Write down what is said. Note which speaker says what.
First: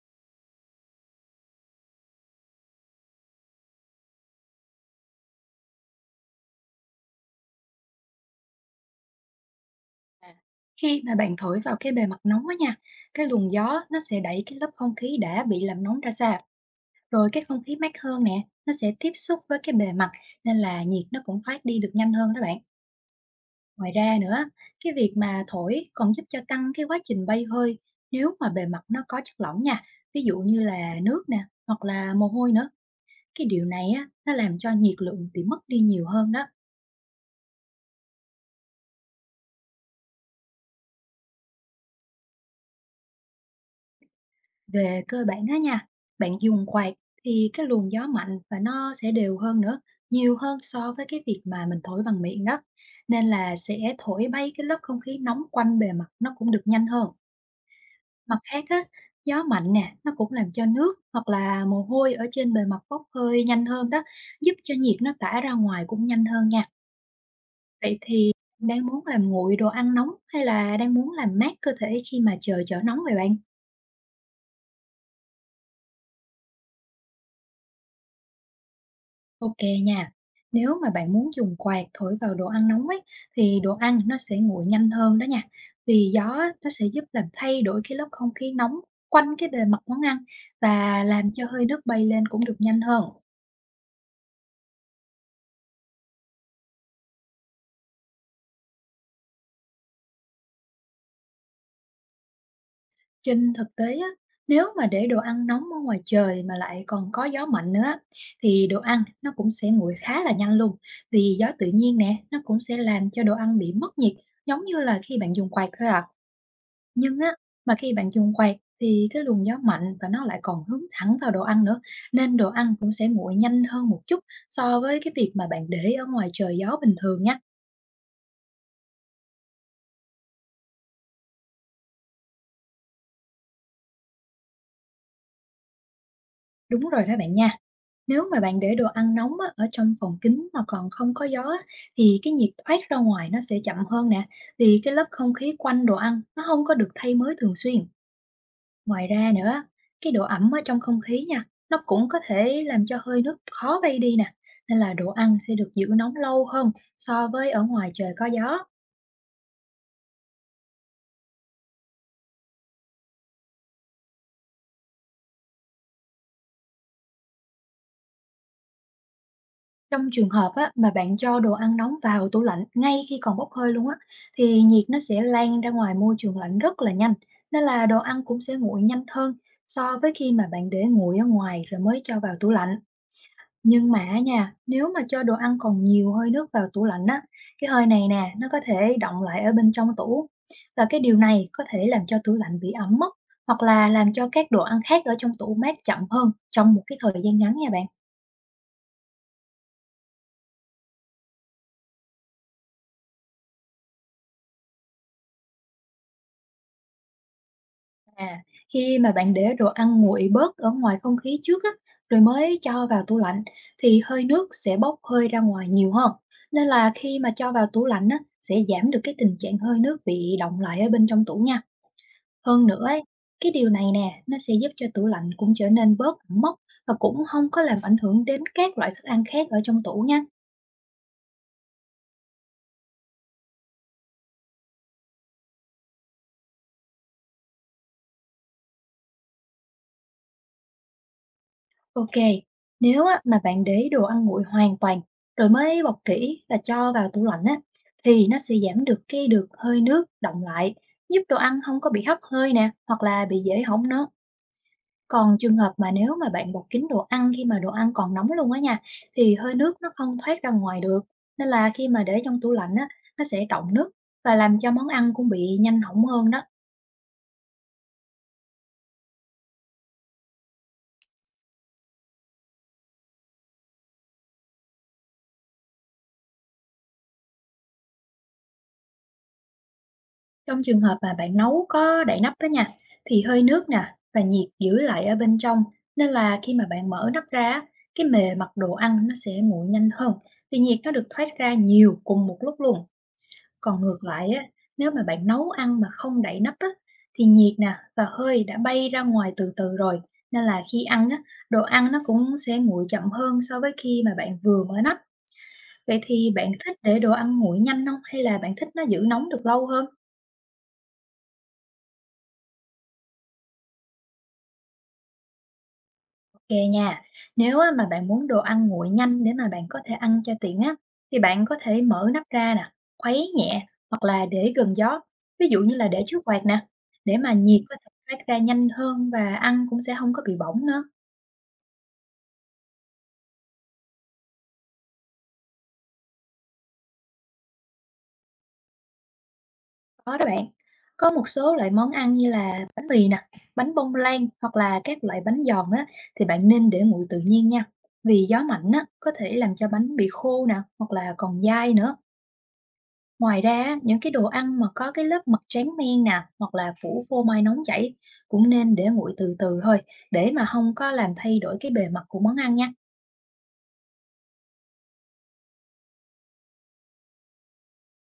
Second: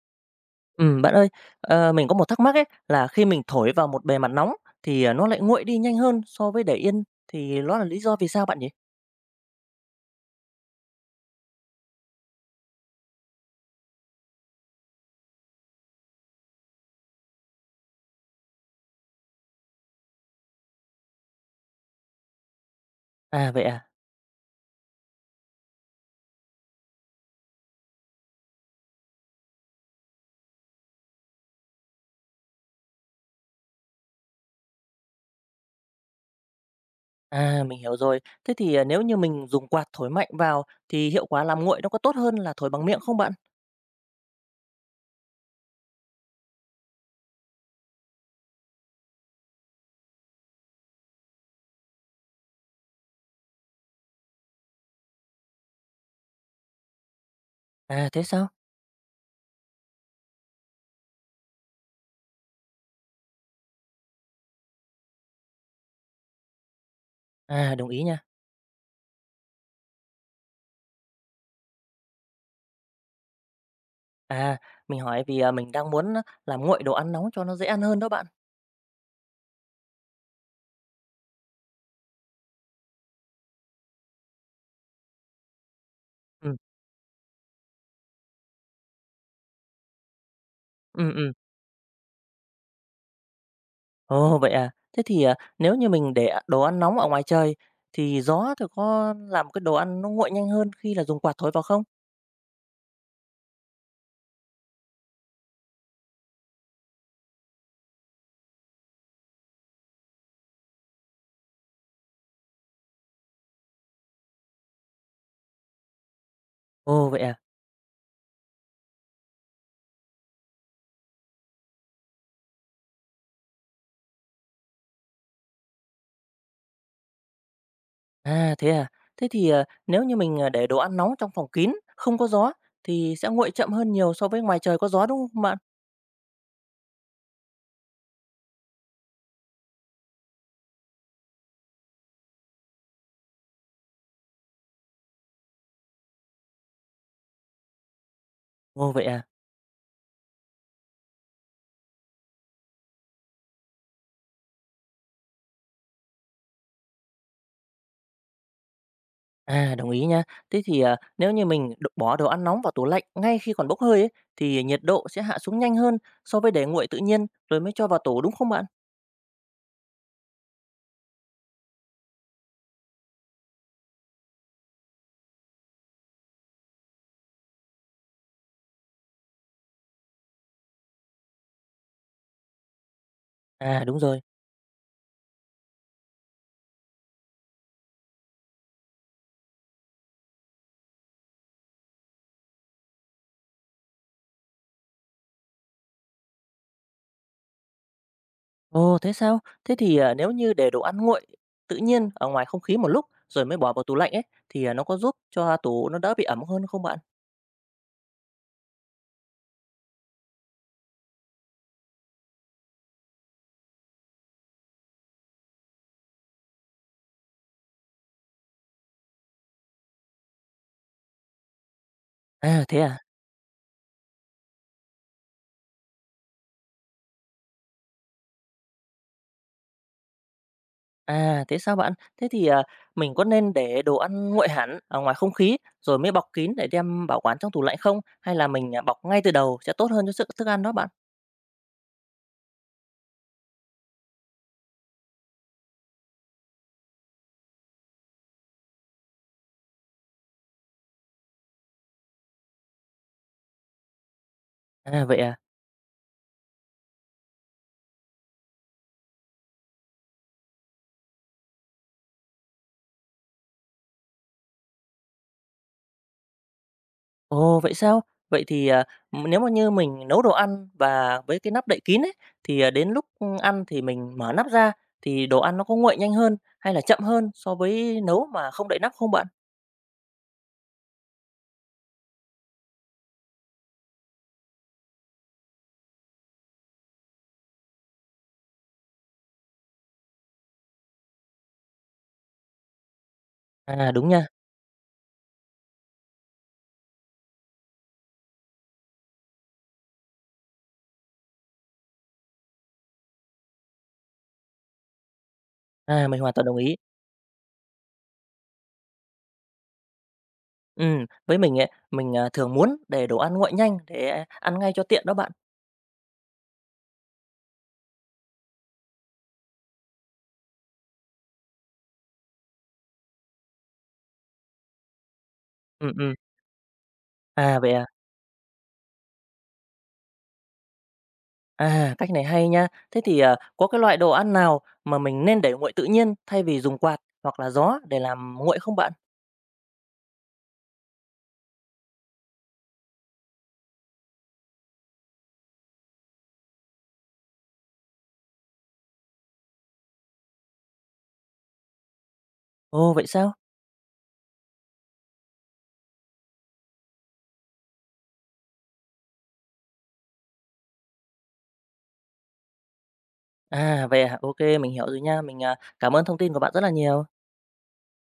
Speaker 1: Bạn ơi, mình có một thắc mắc ấy, là khi mình thổi vào một bề mặt nóng thì, nó lại nguội đi nhanh hơn so với để yên, thì ló là lý do vì sao bạn nhỉ?
Speaker 2: À, khi mà bạn thổi vào cái bề mặt nóng á nha, cái luồng gió nó sẽ đẩy cái lớp không khí đã bị làm nóng ra xa, rồi cái không khí mát hơn nè, nó sẽ tiếp xúc với cái bề mặt, nên là nhiệt nó cũng thoát đi được nhanh hơn đó bạn.
Speaker 1: À, vậy à?
Speaker 2: Ngoài ra nữa, cái việc mà thổi còn giúp cho tăng cái quá trình bay hơi nếu mà bề mặt nó có chất lỏng nha, ví dụ như là nước nè, hoặc là mồ hôi nữa. Cái điều này á, nó làm cho nhiệt lượng bị mất đi nhiều hơn đó.
Speaker 1: À, mình hiểu rồi. Thế thì, nếu như mình dùng quạt thổi mạnh vào thì hiệu quả làm nguội nó có tốt hơn là thổi bằng miệng không bạn?
Speaker 2: Về cơ bản á nha, bạn dùng quạt thì cái luồng gió mạnh và nó sẽ đều hơn nữa, nhiều hơn so với cái việc mà mình thổi bằng miệng đó. Nên là sẽ thổi bay cái lớp không khí nóng quanh bề mặt nó cũng được nhanh hơn.
Speaker 1: À, thế
Speaker 2: Mặt
Speaker 1: sao?
Speaker 2: khác á, gió mạnh nè, nó cũng làm cho nước hoặc là mồ hôi ở trên bề mặt bốc hơi nhanh hơn đó, giúp cho nhiệt nó tỏa ra ngoài cũng nhanh hơn nha.
Speaker 1: À, đồng
Speaker 2: Vậy
Speaker 1: ý nha.
Speaker 2: thì đang muốn làm nguội đồ ăn nóng hay là đang muốn làm mát cơ thể khi mà trời trở nóng vậy bạn?
Speaker 1: À, mình hỏi vì, mình đang muốn làm nguội đồ ăn nóng cho nó dễ ăn hơn đó bạn.
Speaker 2: Ok nha. Nếu mà bạn muốn dùng quạt thổi vào đồ ăn nóng ấy thì đồ ăn nó sẽ nguội nhanh hơn đó nha. Vì gió á,
Speaker 1: Ừ
Speaker 2: nó sẽ giúp làm thay đổi cái lớp không khí nóng quanh cái bề mặt món ăn và
Speaker 1: ừ
Speaker 2: làm
Speaker 1: ừm.
Speaker 2: cho hơi nước bay lên cũng được nhanh hơn.
Speaker 1: Ồ, vậy à? Thế thì, nếu như mình để đồ ăn nóng ở ngoài trời thì gió thì có làm cái đồ ăn nó nguội nhanh hơn khi là dùng quạt thổi vào không?
Speaker 2: Trên thực tế á, nếu mà để đồ ăn nóng ở ngoài trời mà lại còn có gió mạnh nữa á, thì đồ ăn nó cũng sẽ nguội khá là nhanh luôn. Vì gió tự nhiên nè, nó cũng sẽ làm cho đồ ăn bị mất nhiệt giống như là khi bạn dùng quạt thôi ạ.
Speaker 1: Ồ,
Speaker 2: Nhưng
Speaker 1: vậy
Speaker 2: á,
Speaker 1: à?
Speaker 2: mà khi bạn dùng quạt thì cái luồng gió mạnh và nó lại còn hướng thẳng vào đồ ăn nữa, nên đồ ăn cũng sẽ nguội nhanh hơn một chút so với cái việc mà bạn để ở ngoài trời gió bình thường nha.
Speaker 1: À? Thế thì, nếu như mình, để đồ ăn nóng trong phòng kín, không có gió thì sẽ nguội chậm hơn nhiều so với ngoài trời có gió, đúng không bạn?
Speaker 2: Đúng rồi đó bạn nha. Nếu mà bạn để đồ ăn nóng á, ở trong phòng kín mà còn không có gió á, thì cái nhiệt thoát ra ngoài nó sẽ chậm hơn nè, vì cái lớp không khí quanh đồ ăn nó không có được thay mới thường xuyên.
Speaker 1: Ồ, vậy
Speaker 2: Ngoài
Speaker 1: à?
Speaker 2: ra nữa, cái độ ẩm ở trong không khí nha, nó cũng có thể làm cho hơi nước khó bay đi nè, nên là đồ ăn sẽ được giữ nóng lâu hơn so với ở ngoài trời có gió.
Speaker 1: À, đồng ý nha. Thế thì, nếu như mình bỏ đồ ăn nóng vào tủ lạnh ngay khi còn bốc hơi ấy, thì nhiệt độ sẽ hạ xuống nhanh hơn so với để nguội tự nhiên rồi mới cho vào tủ, đúng không bạn?
Speaker 2: Trong trường hợp á, mà bạn cho đồ ăn nóng vào tủ lạnh ngay khi còn bốc hơi luôn á, thì nhiệt nó sẽ lan ra ngoài môi trường lạnh rất là nhanh, nên là đồ ăn cũng sẽ nguội nhanh hơn so với khi mà bạn để nguội ở ngoài rồi mới cho vào tủ lạnh.
Speaker 1: À,
Speaker 2: Nhưng
Speaker 1: đúng
Speaker 2: mà
Speaker 1: rồi.
Speaker 2: nha, nếu mà cho đồ ăn còn nhiều hơi nước vào tủ lạnh á, cái hơi này nè, nó có thể đọng lại ở bên trong tủ. Và cái điều này có thể làm cho tủ lạnh bị ẩm mốc hoặc là làm cho các đồ ăn khác ở trong tủ mát chậm hơn trong một cái thời gian ngắn nha bạn.
Speaker 1: Ồ, thế sao? Thế thì, nếu như để đồ ăn nguội tự nhiên ở ngoài không khí một lúc rồi mới bỏ vào tủ lạnh ấy, thì, nó có giúp cho tủ nó đỡ bị ẩm hơn không bạn?
Speaker 2: À, khi mà bạn để đồ ăn nguội bớt ở ngoài không khí trước á, rồi mới cho vào tủ lạnh thì hơi nước sẽ bốc hơi ra ngoài nhiều hơn. Nên là khi mà cho vào tủ lạnh á, sẽ giảm được cái tình trạng hơi nước bị đọng lại ở bên trong tủ nha.
Speaker 1: À,
Speaker 2: Hơn
Speaker 1: thế
Speaker 2: nữa
Speaker 1: à?
Speaker 2: ấy, cái điều này nè, nó sẽ giúp cho tủ lạnh cũng trở nên bớt ẩm mốc và cũng không có làm ảnh hưởng đến các loại thức ăn khác ở trong tủ nha.
Speaker 1: À, thế sao bạn? Thế thì, mình có nên để đồ ăn nguội hẳn ở ngoài không khí rồi mới bọc kín để đem bảo quản trong tủ lạnh không? Hay là mình, bọc ngay từ đầu sẽ tốt hơn cho sức thức ăn đó bạn?
Speaker 2: Ok, nếu á, mà bạn để đồ ăn nguội hoàn toàn rồi mới bọc kỹ và cho vào tủ lạnh á, thì nó sẽ giảm được cái hơi nước đọng lại, giúp đồ ăn không có bị hấp hơi nè, hoặc là bị dễ hỏng nữa.
Speaker 1: À, vậy
Speaker 2: Còn
Speaker 1: à?
Speaker 2: trường hợp mà nếu mà bạn bọc kín đồ ăn khi mà đồ ăn còn nóng luôn á nha, thì hơi nước nó không thoát ra ngoài được, nên là khi mà để trong tủ lạnh á, nó sẽ đọng nước và làm cho món ăn cũng bị nhanh hỏng hơn đó.
Speaker 1: Ồ, vậy sao? Vậy thì, nếu mà như mình nấu đồ ăn và với cái nắp đậy kín ấy, thì, đến lúc, ăn thì mình mở nắp ra thì đồ ăn nó có nguội nhanh hơn hay là chậm hơn so với nấu mà không đậy nắp không bạn?
Speaker 2: Trong trường hợp mà bạn nấu có đậy nắp đó nha, thì hơi nước nè và nhiệt giữ lại ở bên trong, nên là khi mà bạn mở nắp ra á, cái bề mặt đồ ăn nó sẽ nguội nhanh hơn, vì nhiệt nó được thoát ra nhiều cùng một lúc luôn. Còn
Speaker 1: À,
Speaker 2: ngược
Speaker 1: đúng nha.
Speaker 2: lại á, nếu mà bạn nấu ăn mà không đậy nắp á, thì nhiệt nè và hơi đã bay ra ngoài từ từ rồi, nên là khi ăn á, đồ ăn nó cũng sẽ nguội chậm hơn so với khi mà bạn vừa mở nắp. Vậy
Speaker 1: À, mình
Speaker 2: thì
Speaker 1: hoàn toàn
Speaker 2: bạn
Speaker 1: đồng ý.
Speaker 2: thích để đồ ăn nguội nhanh không? Hay là bạn thích nó giữ nóng được lâu hơn?
Speaker 1: Ừ, với mình ấy, mình, thường muốn để đồ ăn nguội nhanh để ăn ngay cho tiện đó bạn.
Speaker 2: Kê nha, nếu á mà bạn muốn đồ ăn nguội nhanh để mà bạn có thể ăn cho tiện á, thì bạn có thể mở nắp ra nè, khuấy nhẹ hoặc là để gần gió, ví dụ như là
Speaker 1: Ừ
Speaker 2: để
Speaker 1: ừ.
Speaker 2: trước quạt nè, để mà
Speaker 1: À,
Speaker 2: nhiệt
Speaker 1: vậy
Speaker 2: có
Speaker 1: à?
Speaker 2: thể thoát ra nhanh hơn và ăn cũng sẽ không có bị bỏng nữa.
Speaker 1: À, cách này hay nha. Thế thì, có cái loại đồ ăn nào mà mình nên để nguội tự nhiên thay vì dùng quạt hoặc là gió để làm nguội không bạn?
Speaker 2: Đó đó bạn. Có một số loại món ăn như là bánh mì nè, bánh bông lan hoặc là các loại bánh giòn á, thì bạn nên để nguội tự nhiên nha, vì gió mạnh á, có thể làm cho bánh bị khô nè, hoặc là còn dai nữa.
Speaker 1: Ồ, vậy sao?
Speaker 2: Ngoài ra, á, những cái đồ ăn mà có cái lớp mặt tráng men nè, hoặc là phủ phô mai nóng chảy cũng nên để nguội từ từ thôi, để mà không có làm thay đổi cái bề mặt của món ăn nha.
Speaker 1: À, vậy à? Ô mình hiểu rồi nha. Mình, cảm ơn thông tin của bạn rất là nhiều.